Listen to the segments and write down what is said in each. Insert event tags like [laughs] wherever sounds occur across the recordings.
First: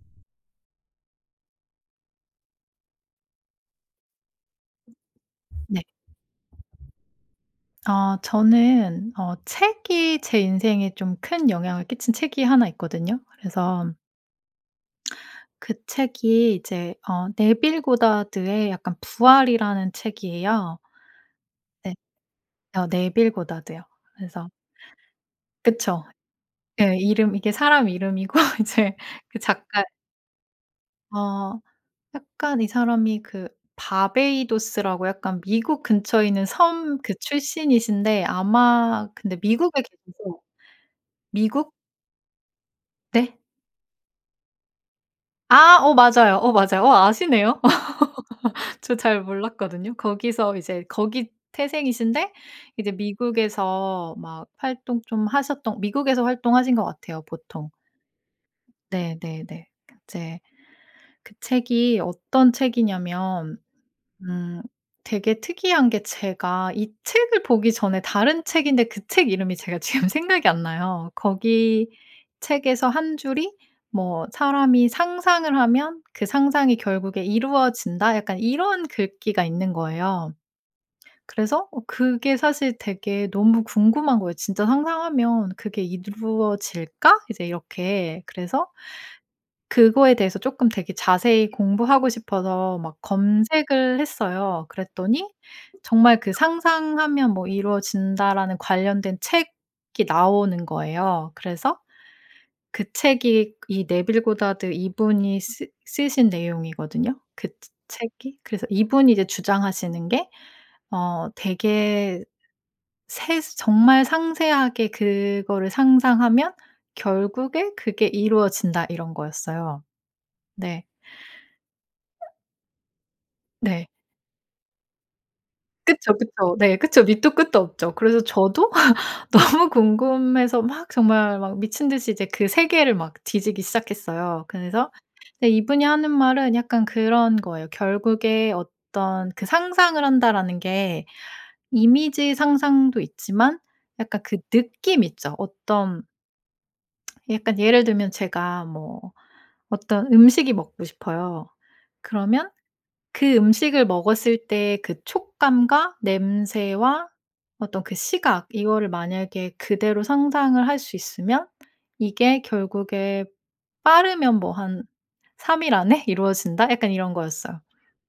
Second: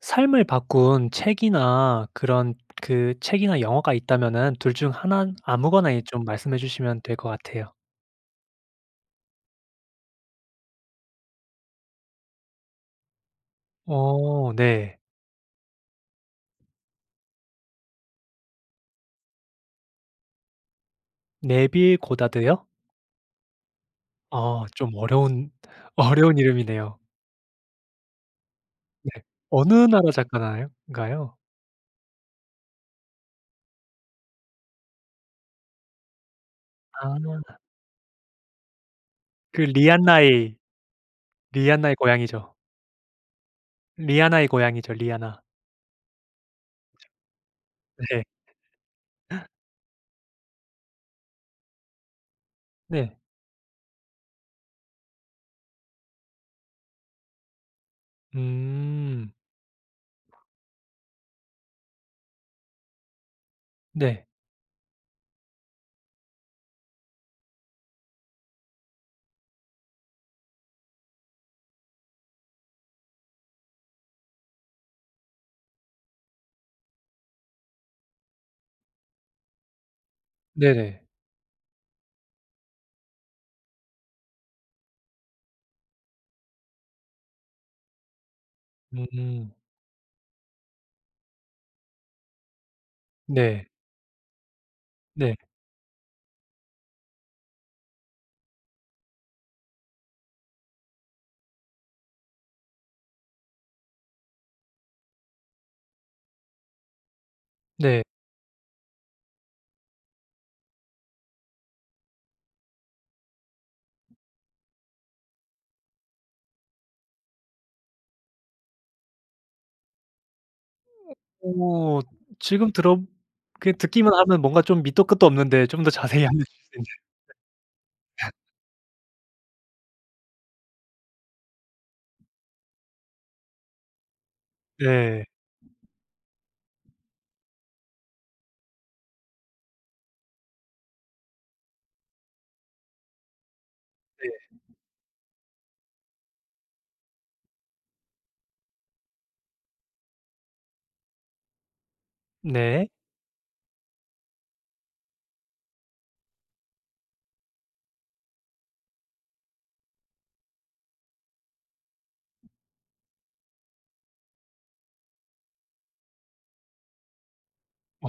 삶을 바꾼 책이나 그런 그 책이나 영화가 있다면은 2 중 1 네. 아무거나 예 좀 말씀해 주시면 될 것 같아요. 어 저는 어 책이 제 인생에 좀 큰 영향을 끼친 책이 1 있거든요. 그래서 어 네. 그 책이 이제 어 네빌 고다드의 약간 부활이라는 책이에요. 네. 네빌 고다드요? 어 네빌 고다드요. 그래서 어 좀 어려운 그쵸. 어려운 예 이름이네요. 이름 이게 사람 이름이고 이제 네. 그 어느 작가 나라 작가나요 인가요? 어 약간 이 사람이 그 바베이도스라고 약간 미국 근처에 있는 섬 그 아. 출신이신데 아마 근데 그 미국에 계셔서 리한나의 미국 리한나의 고향이죠. 네? 리하나의 고향이죠. 리하나. 아. 어 맞아요, 어 맞아요. 어 아시네요. 네. [laughs] 저 잘 몰랐거든요. 거기서 이제 거기 태생이신데 이제 네. 미국에서 막 활동 좀 하셨던 미국에서 활동하신 것 같아요 보통. 음. 네네네. 이제 그 책이 어떤 책이냐면 네. 음 되게 특이한 게 제가 이 책을 보기 전에 다른 책인데 그 책 이름이 제가 지금 생각이 안 나요. 거기 책에서 1 줄이 뭐 "사람이 상상을 하면 그 상상이 결국에 이루어진다." 약간 이런 글귀가 있는 거예요. 네네. 그래서 어 그게 사실 되게 너무 궁금한 거예요. '진짜 상상하면 그게 이루어질까?' 이제 이렇게 그래서 음. 그거에 대해서 쪼끔 되게 자세히 공부하고 싶어서 막 네. 검색을 했어요. 그랬더니 네. 정말 그 "상상하면 뭐 이루어진다."라는 관련된 책이 나오는 거예요. 그래서 그 책이 이 네빌 고다드 이분이 쓰 쓰신 내용이거든요. 그 네. 채 책이. 그래서 이분이 이제 주장하시는 게 어 되게 세스 "정말 상세하게 그거를 상상하면 결국에 그게 이루어진다." 이런 거였어요. 네. 오 지금 들어 그 네. 듣기만 하면 뭔가 좀 밑도 끝도 없는데 좀 더 그쵸, 자세히 알려주실 그쵸. 네 그쵸. 밑도 끝도 없죠. 그래서 [laughs] 저도 [laughs] 너무 궁금해서 막 정말 막 미친 듯이 이제 그 세계를 막 뒤지기 시작했어요. 그래서 네. 예 이분이 하는 말은 약간 그런 거예요. 결국에 어떤 그 "상상을 한다."라는 게 이미지 상상도 있지만 약간 그 네. 느낌 있죠 어떤 [smacks lips] 약간 예를 들면 제가 뭐 어떤 음식이 먹고 싶어요. 그러면 네. 그 음식을 먹었을 때 그 촉감과 냄새와 어떤 그 시각, 이거를 만약에 그대로 상상을 할 수 있으면 "이게 결국에 빠르면 뭐 한 3 일 안에 이루어진다." 약간 이런 거였어요. 오.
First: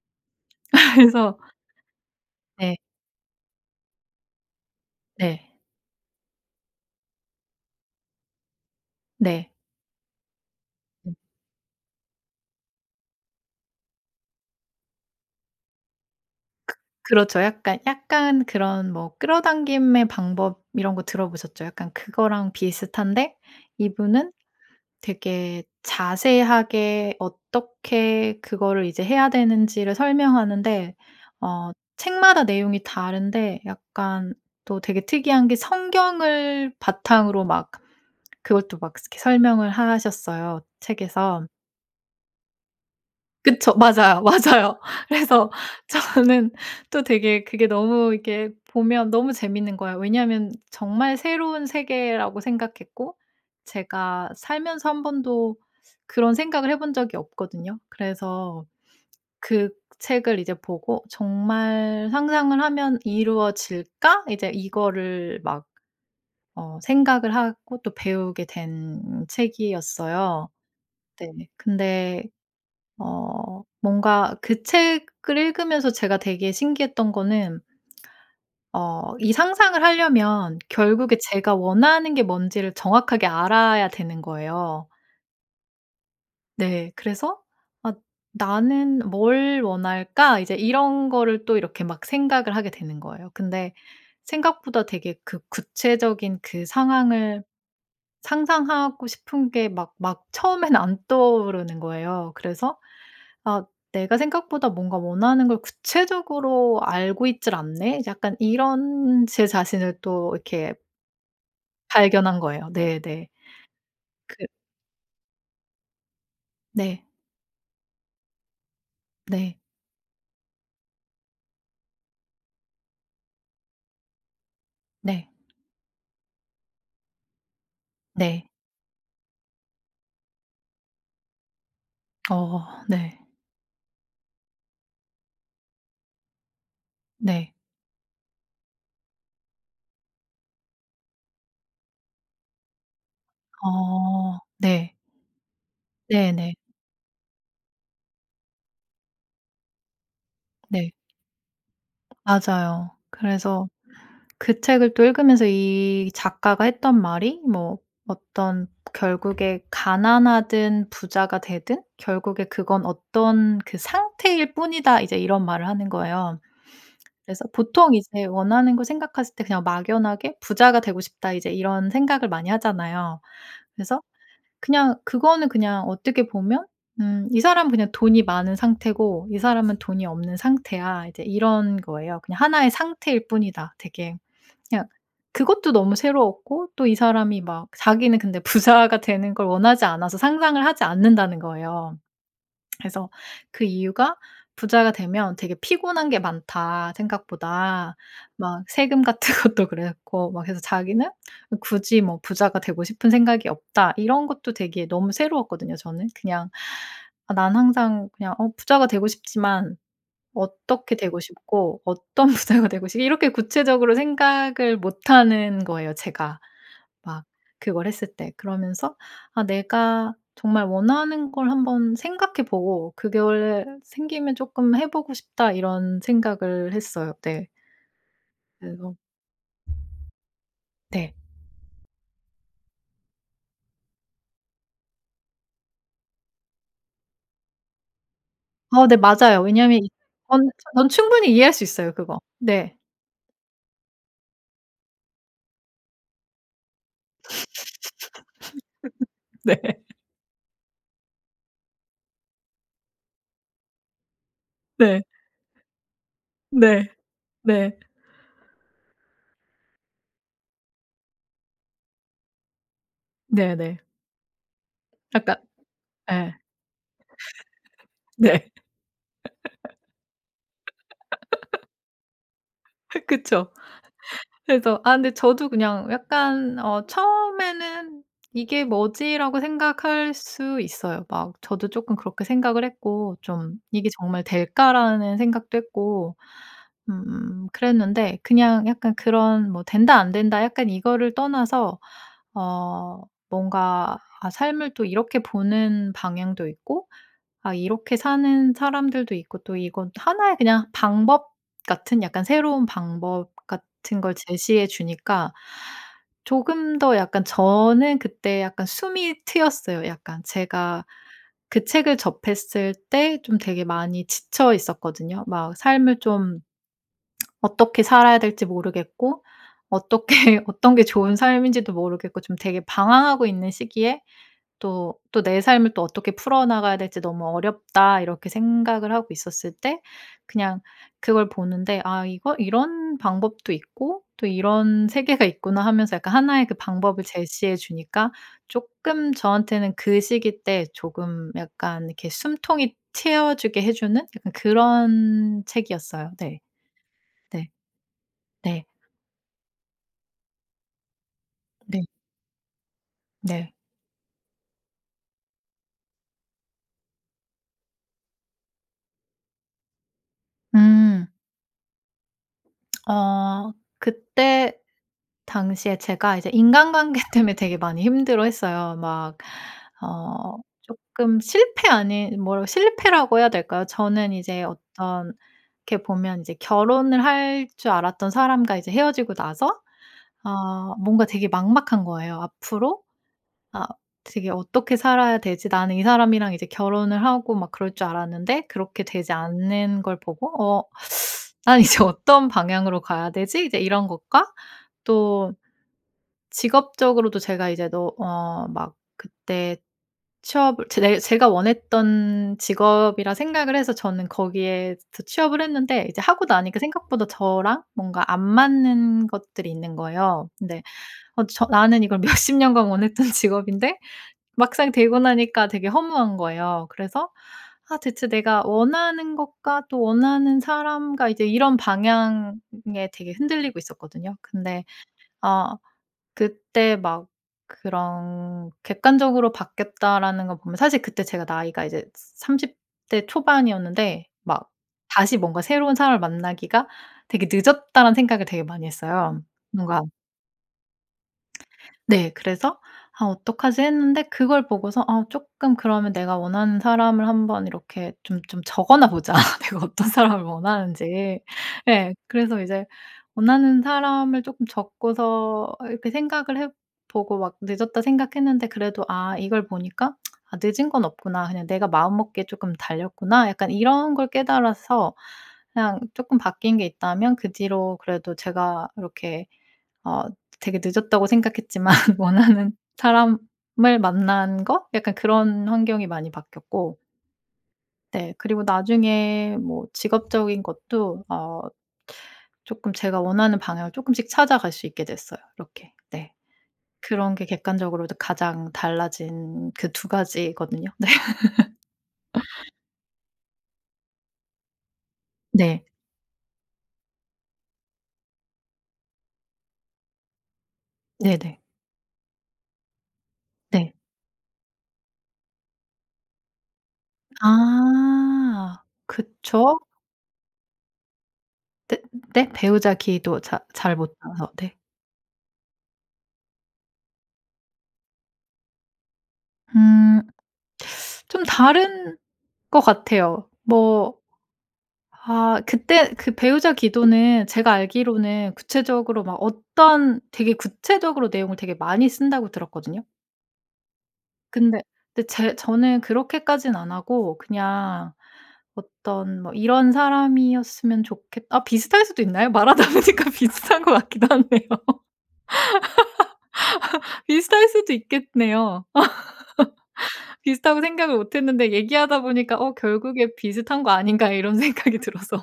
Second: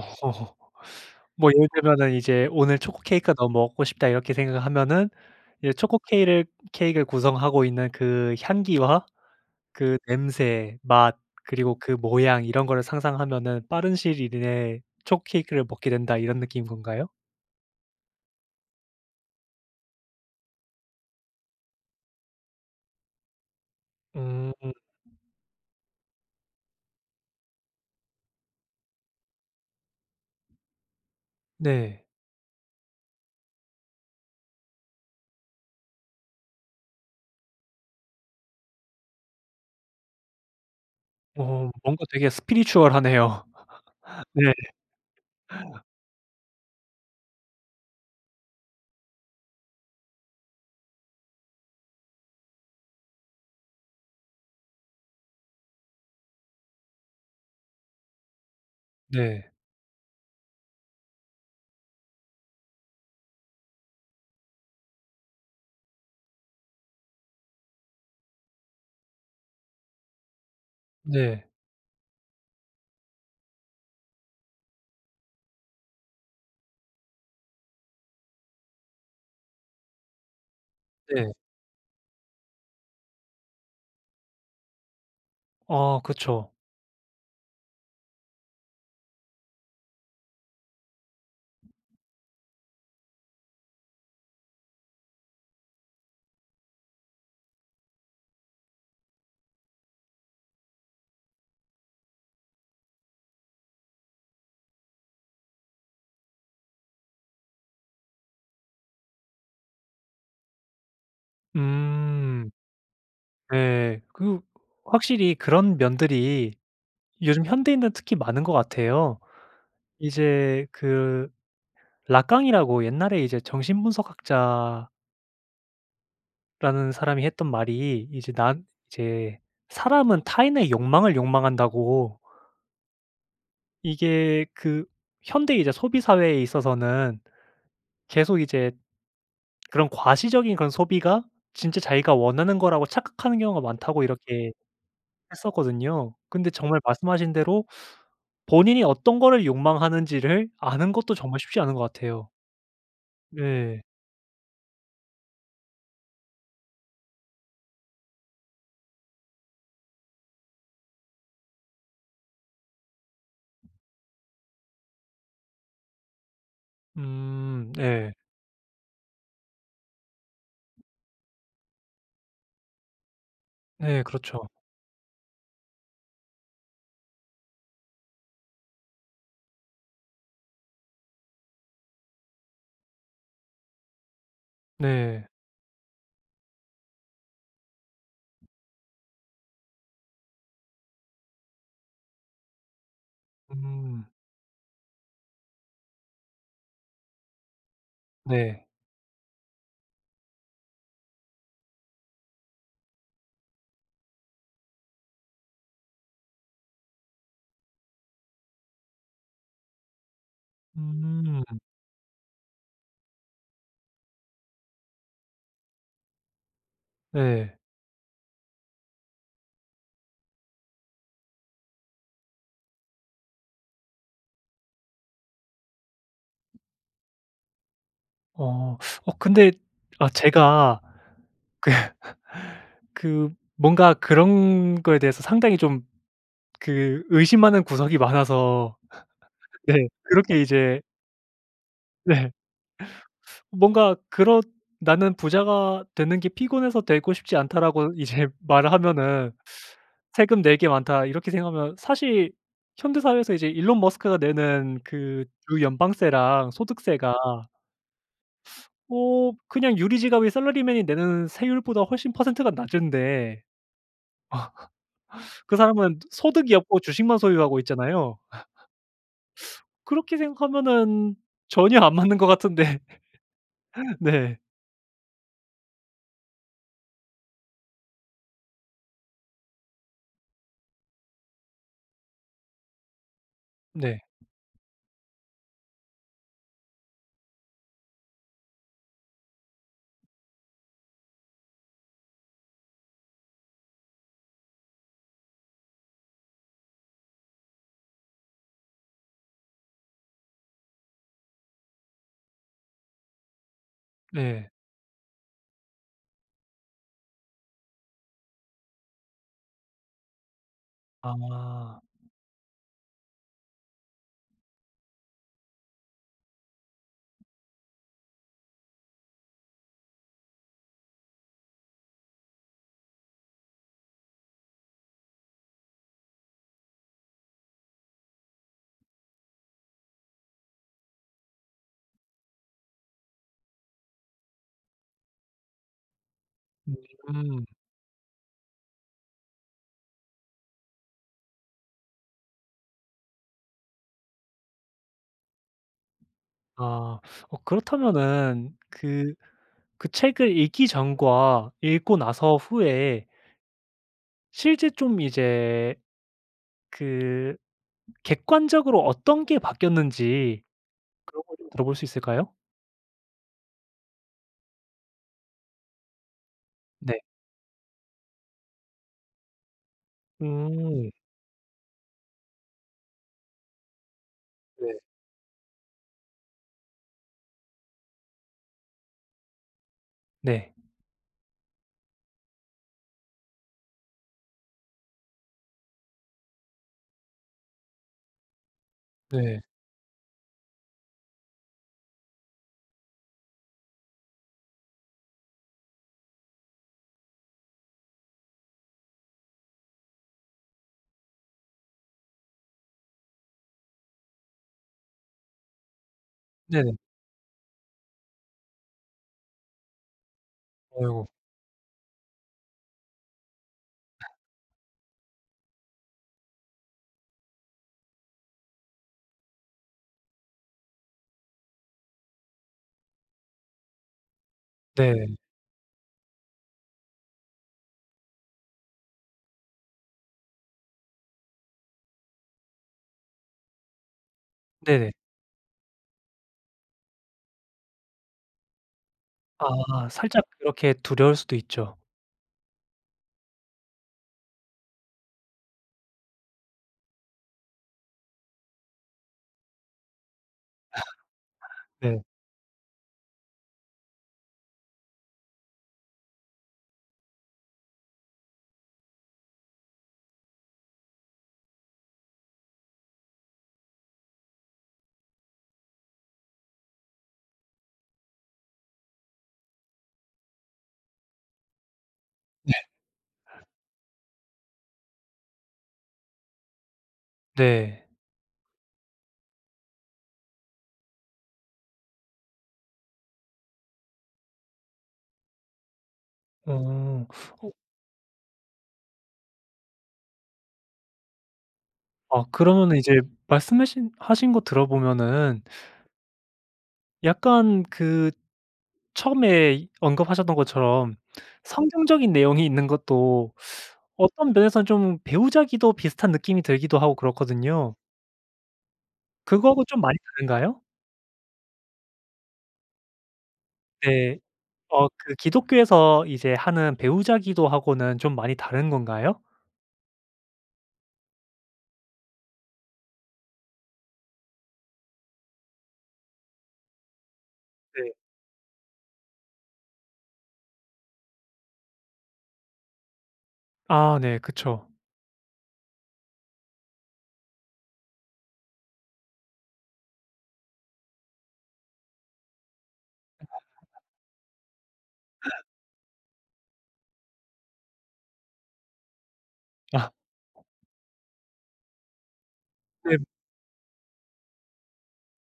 [laughs] [laughs] 그래서 뭐 예를 들면은 이제 '오늘 네. 초코 케이크가 너무 먹고 싶다.' 이렇게 생각하면은 네. 이제 초코 케일을 케익을 구성하고 있는 그 향기와 네. 그 냄새, 네. 맛 그리고 그 모양 이런 걸 상상하면은 빠른 시일 이내에 초코 케이크를 먹게 된다 이런 느낌인 그 건가요? 그렇죠. 약간 약간 그런 뭐 끌어당김의 방법 이런 거 들어보셨죠. 약간 그거랑 비슷한데 이분은 음. 되게 자세하게 어떻게 그거를 이제 해야 되는 지를 설명하는데 어 네. 책마다 내용이 다른데 약간 또 되게 특이한 게 성경을 바탕으로 막 그걸 또 막 스 설명을 하셨어요 책에서. 어 뭔가 되게 spiritual 하네요. 그쵸. 맞아요, [laughs] 네. 맞아요. 그래서 저는 또 되게 그게 너무 이렇게 보면 너무 재밌는 거예요. 왜냐면 정말 새로운 세계라고 생각했고 제가 살면서 1 번도 그런 생각을 해 본 적이 없거든요. 그래서 네. 그 책을 이제 보고 '정말 상상을 하면 이루어질까?' 이제 이거를 막 어 생각을 하고 또 배우게 된 책이었어요. 네. 네. 근데 어 뭔가 그 책을 읽으면서 제가 되게 신기했던 거는 어 이 상상을 하려면 결국에 네. 제가 원하는 게 뭔 지를 정확하게 알아야 되는 거예요. 어 그쵸. 네. 그래서 '아 나는 뭘 원할까?' 이제 이런 거를 또 이렇게 막 생각을 하게 되는 거예요. 근데 생각보다 되게 그 구체적인 그 상황을 상상하고 싶은 게 막 막 처음엔 안 떠오르는 거예요. 그래서 '아 내가 생각보다 뭔가 원하는 걸 구체적으로 알고 있지를 않네?' 약간 이런 제 자신을 또 이렇게 발견한 음. 거예요. 네네. 네. 그 그 확실히 그런 면들이 네. 요즘 현대인들은 특히 많은 것 같아요. 네. 이제 그 라깡이라고 옛날에 이제 정신분석학자 네. 라는 사람이 했던 말이 이제 네. 난 이제 "사람은 타인의 욕망을 욕망한다"고. 어 네. 이게 그 현대 이제 소비 사회에 있어서는 네. 계속 이제 그런 "과시적인 그런 소비가 진짜 자기가 원하는 거라고 착각하는 경우가 많다."고 어 이렇게 네. 했었거든요. 근데 네네. 정말 말씀하신 대로 본인이 어떤 거를 욕망하는 지를 네. 아는 것도 정말 쉽지 않은 것 같아요. 맞아요. 그래서 네. 그 책을 또 읽으면서 이 작가가 했던 말이 뭐 "어떤 결국에 가난하든 부자가 되든 결국에 그건 어떤 그 상태일 뿐이다." 이제 이런 말을 하는 거예요. 그래서 음 보통 네. 이제 원하는 걸 생각했을 때 '그냥 막연하게 부자가 되고 싶다.' 이제 이런 생각을 많이 하잖아요. 그래서 네 그렇죠. 그냥 그거는 그냥 어떻게 보면 음 "이 사람은 그냥 돈이 많은 상태고 이 사람은 돈이 없는 상태야." 이제 이런 거예요. "그냥 1 의 상태일 뿐이다 되게" 그냥 네. 그것도 너무 새로웠고 또 이 사람이 막 자기는 근데 "부자가 되는 걸 원하지 않아서 상상을 하지 않는다."는 거예요. [smacks lips] 그래서 그 음. 이유가 "부자가 되면 되게 피곤한 게 많다 생각보다. 네. 막 세금 같은 것도 그렇고." 막 해서 자기는 "굳이 뭐 부자가 되고 싶은 생각이 없다." 이런 것도 되게 너무 새로웠거든요 저는. 그냥 '아 난 항상 그냥 어 부자가 되고 싶지만 어떻게 되고 음. 싶고 어떤 부자가 되고 싶' 이렇게 구체적으로 생각을 못 하는 거예요 제가. 막 네. 그걸 했을 때. 그러면서 '아 내가 정말 원하는 걸 한번 생각해 보고 그게 원래 생기면 쪼끔 해 보고 싶다.' 이런 생각을 했어요. 네. 어. 그래서 어 근데 아 제가 네. 그 그 뭔가 그런 거에 대해서 상당히 좀 그 의심하는 구석이 많아서 어 네 맞아요. [laughs] 왜냐하면 네. 이 그렇게 전 이제 전 충분히 이해할 수 있어요 그거. 네. 네. 뭔가 그렇 "나는 부자가 되는 게 피곤해서 되고 싶지 않다."라고 이제 말을 하면은 [laughs] 네. '세금 낼 게 많다.' 이렇게 생각하면 사실 현대 사회에서 이제 일론 머스크가 내는 네. 그 주 연방세랑 네. 소득세가 네. 어 그냥 유리 지갑이 샐러리맨이 내는 세율보다 훨씬 퍼센트가 낮은데 네네. 약간 [laughs] 그 사람은 예. 소득이 없고 주식만 소유하고 [laughs] 있잖아요. 네. [laughs] [sucks teeth] 그렇게 생각하면은 [laughs] 전혀 안 맞는 것 같은데 그쵸. [laughs] 네. 그래서 아 근데 저도 그냥 약간 어 처음에는 '이게 뭐지?'라고 생각할 수 있어요. 막 저도 쪼끔 그렇게 생각을 했고 좀 '이게 네. 정말 될까?'라는 생각도 했고 음 그랬는데 그냥 약간 그런 뭐 된다 안된다 약간 이거를 떠나서 어 뭔가 아 삶을 또 이렇게 보는 방향도 있고 아 이렇게 사는 사람들도 있고 또 이건 또 1 의 그냥 방법 같은 약간 새로운 방법 같은 걸 네. 제시해 주니까 조금 더 약간 저는 그때 약간 숨이 트였어요 약간. 제가 그 아. 책을 접했을 때 좀 되게 많이 지쳐 있었거든요. 막 삶을 좀 [smacks lips] 어떻게 살아야 될지 모르겠고 어떻게 어떤 게 좋은 삶인지도 모르겠고 좀 되게 방황하고 있는 시기에 또 또 '내 삶을 또 어떻게 풀어나가야 될지 너무 어렵다.' 이렇게 생각을 하고 있었을 때 그냥 그걸 보는데 '아 이거 이런 방법도 있고 또 이런 세계가 있구나.' 하면서 약간 1 의 그 방법을 음. 제시해 주니까 쪼끔 저한테는 그 시기 때 조금 약간 이렇게 숨통이 트여주게 해주는 약간 그런 책이었어요. 네. 아. 어 네. 그렇다면은 네. 그 그 책을 읽기 전과 네. 읽고 나서 후에 네. 실제 좀 이제 그 객관적으로 어떤 게 바뀌었는지 음. 그런 걸 좀 들어 볼 수 있을까요? [smacks lips] 어 그때 당시에 제가 이제 네. 인간관계 때문에 되게 많이 힘들어했어요. 막 어 음. 쪼끔 실패 아닌 뭐라 실패라고 해야 될까요? 저는 이제 네. 어떤 이렇게 보면 이제 결혼을 할 줄 알았던 사람과 이제 헤어지고 나서 네. 아 뭔가 되게 막막한 거예요. 앞으로 아 되게 '어떻게 살아야 되지?' 나는 이 사람이랑 이제 결혼을 하고 막 그럴 줄 알았는데 그렇게 되지 네. 않는 걸 보고 어 [sucks teeth] '난 이제 어떤 방향으로 가야 되지?' 이제 이런 것과 또 직업적으로도 제가 이제 너 어 막 그때 취업을 제대 제가 원했던 직업이라 생각을 해서 저는 거기에서 취업을 했는데 이제 하고 나니까 네네. 생각보다 저랑 뭔가 안 맞는 것들이 있는 거예요. 근데 아유. 어 저 나는 이걸 몇십 년간 원했던 직업인데 막상 되고 나니까 되게 허무한 거예요. 그래서 아 대체 내가 원하는 것과 또 원하는 사람과 이제 이런 방향에 되게 흔들리고 있었거든요. 근데 네. 아 그때 막 그런 객관적으로 바뀌었다라는 거 보면 사실 그때 제가 나이가 이제 30 대 초반이었는데 막 네. 다시 뭔가 '새로운 사람을 만나기가 되게 늦었다.'라는 생각을 되게 많이 했어요. 뭔가 아 살짝 이렇게 두려울 수도 있죠. [smacks lips] 네. 그래서 '아 어떡하지?' 했는데 그걸 보고서 '아 쪼끔 그러면 내가 원하는 사람을 한번 이렇게 좀 좀 적어나 보자. 내가 어떤 사람을 원하는지.' [laughs] 예. 네. 그래서 이제 원하는 사람을 쪼끔 적고서 이렇게 생각을 해 보고 막 '늦었다.' 생각했는데 그래도 아 이걸 보니까 [smacks lips] '아 늦은 건 없구나. 그냥 내가 마음먹기에 쪼끔 달렸구나.' 약간 이런 걸 깨달아서 그냥 쪼끔 바뀐 게 있다면 그 뒤로 그래도 제가 이렇게 어 '되게 늦었다.'고 생각했지만 네. 원하는 사람을 만난 거? 약간 그런 환경이 많이 바뀌었고 네. 네. 그리고 나중에 뭐 직업적인 것도 어 쪼끔 제가 원하는 방향을 쪼끔씩 찾아갈 수 있게 됐어요 이렇게. 네. 어. 그런 게 어 객관적으로도 가장 달라진 그 2 가지거든요. 네. [laughs] 아 그러면은 이제 말씀 하신 하신 거 들어보면은 네. 약간 그 처음에 언급하셨던 것처럼 네네. 성경적인 내용이 있는 것도 네. 어떤 면에서는 좀 배우자 기도 비슷한 느낌이 들기도 하고 그렇거든요. 아 그거 그쵸. 하고 좀 많이 다른가요? 네 네? 배우자 기도 잘 잘 네. 못해서 네. 어 그 기독교에서 이제 하는 배우자 기도 하고는 좀 많이 다른 건가요? 음. [sucks teeth] 좀 다른 것 같아요. 뭐 아 그때 그 배우자 기도는 제가 네. 알기로는 구체적으로 막 어떤 "되게 구체적으로 내용을 되게 많이 쓴다."고 들었거든요. 아 네. 근데 그쵸. 데 제 저는 그렇게까진 안 하고 그냥 어떤 뭐 '이런 사람이었으면 좋겠' 어 비슷할 수도 있나요? 말하다 보니까 비슷한 것 같기도 하네요. [laughs] 비슷할 수도 있겠네요. 아. [laughs] 비슷하고 생각을 못했는데 얘기하다 보니까 '어 넴. 결국에 비슷한 거 아닌가?' 이런 생각이 들어서.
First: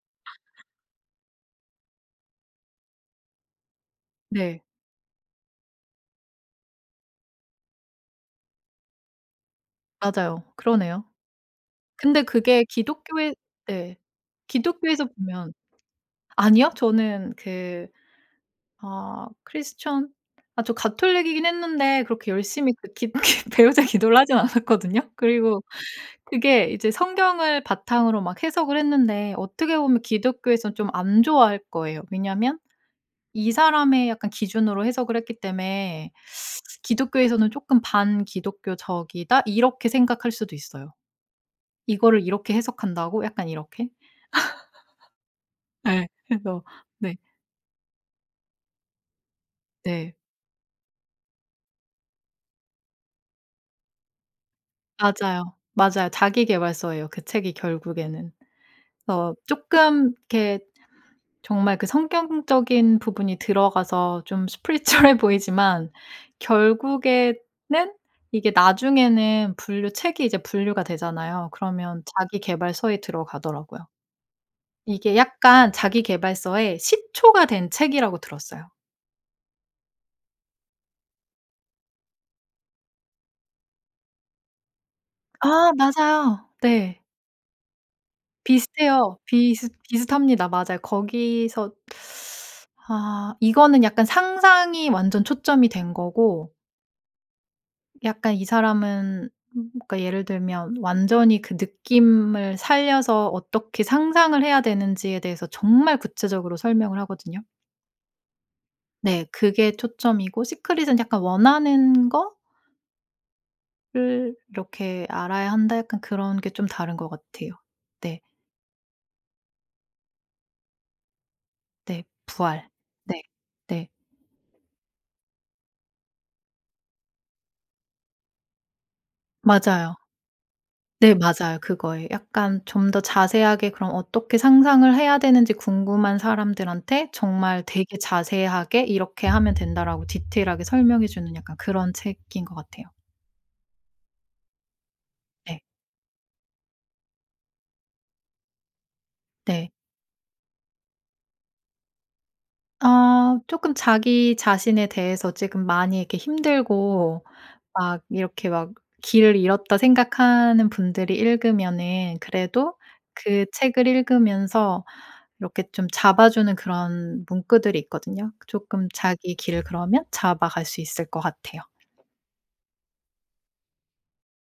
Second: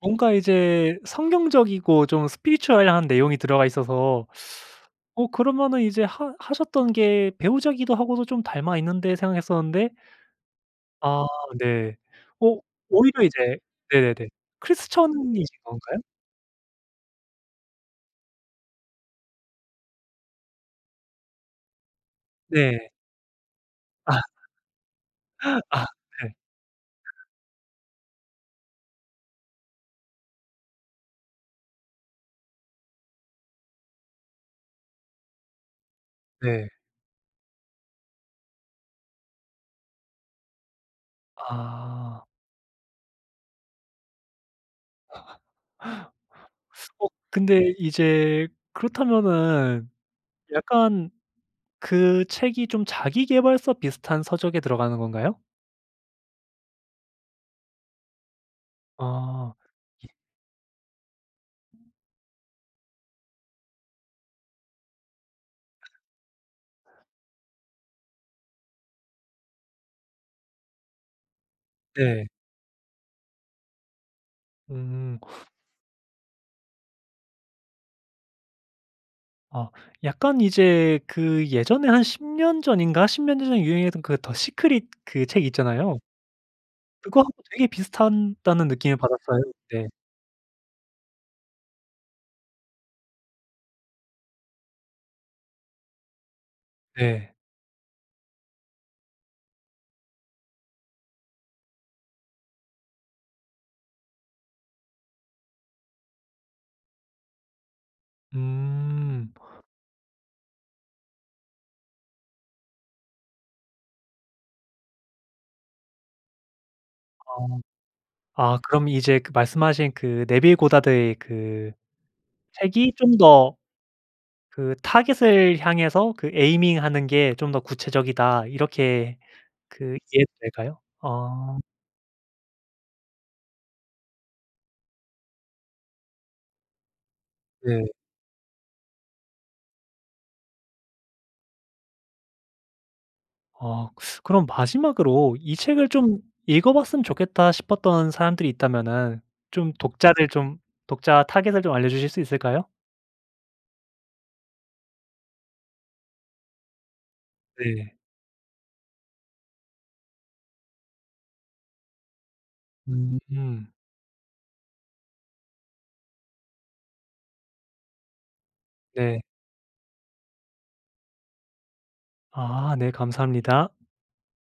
뭔가 이제 성경적이고 좀 spiritual한 내용이 들어가 있어서 네. [sucks teeth] '어 그러면은 이제 하 하셨던 게 배우자 기도 하고도 좀 닮아 있는데.' 생각했었는데 맞아요. 그러네요. 아 네. 근데 어 그게 오히려 기독교에 이제 네. 네네네. 기독교에서 보면 크리스천이신건가요? 아니요. 저는 그 아 크리스천 아 저 가톨릭이긴 했는데 그렇게 열심히 그 네. 기 그 배우자 기도를 아. 하진 않았거든요. 그리고 아 네. 그게 이제 성경을 바탕으로 막 해석을 했는데 어떻게 보면 기독교에선 좀 안 좋아할 거예요. 왜냐하면 이 사람의 약간 기준으로 해석을 했기 때문에 네. [sucks teeth] 기독교에서는 쪼끔 '반기독교적이다.' 이렇게 생각할 수도 있어요. '이거를 아. 이렇게 해석한다고?' 약간 이렇게? [laughs] 예. [laughs] 그래서 [sucks teeth] 어 네. 근데 이제 그렇다면은 네. 약간 그 책이 좀 자기계발서 비슷한 서적에 들어가는 건가요? 맞아요. 맞아요. 자기계발서예요 그 책이 결국에는. 어 어. 예. 쪼끔 이렇게 정말 그 성경적인 부분이 들어가서 좀 spiritual해 보이지만 결국에는 이게 나중에는 분류 책이 이제 분류가 되잖아요? 그러면 네. 자기계발서에 들어가더라고요. 이게 음. 약간 자기계발서의 시초가 된 책이라고 들었어요. 어. 약간 이제 그 예전에 한 10 년 전인가 10 몇 년 전에 유행했던 그 더 시크릿 그 책 아. 있잖아요. 맞아요. 네. 그거 하고 되게 비슷한다는 느낌을 비슷해요. 받았어요. 비슷 네. 비슷합니다. 맞아요. 거기서 [sucks teeth] 아 이거는 약간 상상이 완전 초점이 된 거고 네. 약간 이 사람은 그러니까 예를 들면 완전히 그 느낌을 살려서 어떻게 상상을 해야 되는지에 대해서 정말 구체적으로 설명을 하거든요. 네. 음. 그게 초점이고 시크릿은 약간 "원하는 거" "를 이렇게 알아야 한다." 약간 그런 게 좀 다른 것 같아요. 어. 네. 아 그럼 이제 그 말씀하신 그 네빌 고다드의 그 네. 부활. 책이 좀 네. 더 네. 그 '타겟을 향해서 그 aiming하는 게 좀 더 구체적이다.' 이렇게 그 맞아요. 이해해도 될까요? 네 어. 맞아요. 그거예요. 약간 좀 더 자세하게 그럼 어떻게 상상을 해야 되는지 궁금한 사람들한테 정말 예. 되게 자세하게 "이렇게 하면 된다."라고 디테일하게 설명해 주는 약간 그런 책인 것 같아요. 아. [sucks teeth] 그럼 마지막으로 '이 네. 책을 좀 읽어 봤으면 좋겠다.' 싶었던 사람들이 있다면은 네. 좀 독자들 좀 독자 타겟을 좀 알려주실 수 있을까요? 아. 쪼끔 자기 자신에 대해서 지금 많이 이렇게 힘들고 네. 막 이렇게 막 '길을 잃었다.' 생각하는 분들이 읽으면은 그래도 그 음. 책을 읽으면서 이렇게 좀 잡아주는 그런 문구들이 있거든요. 조끔 네. 자기 길을 그러면 잡아갈 수 있을 것 같아요 아. 네. 감사합니다.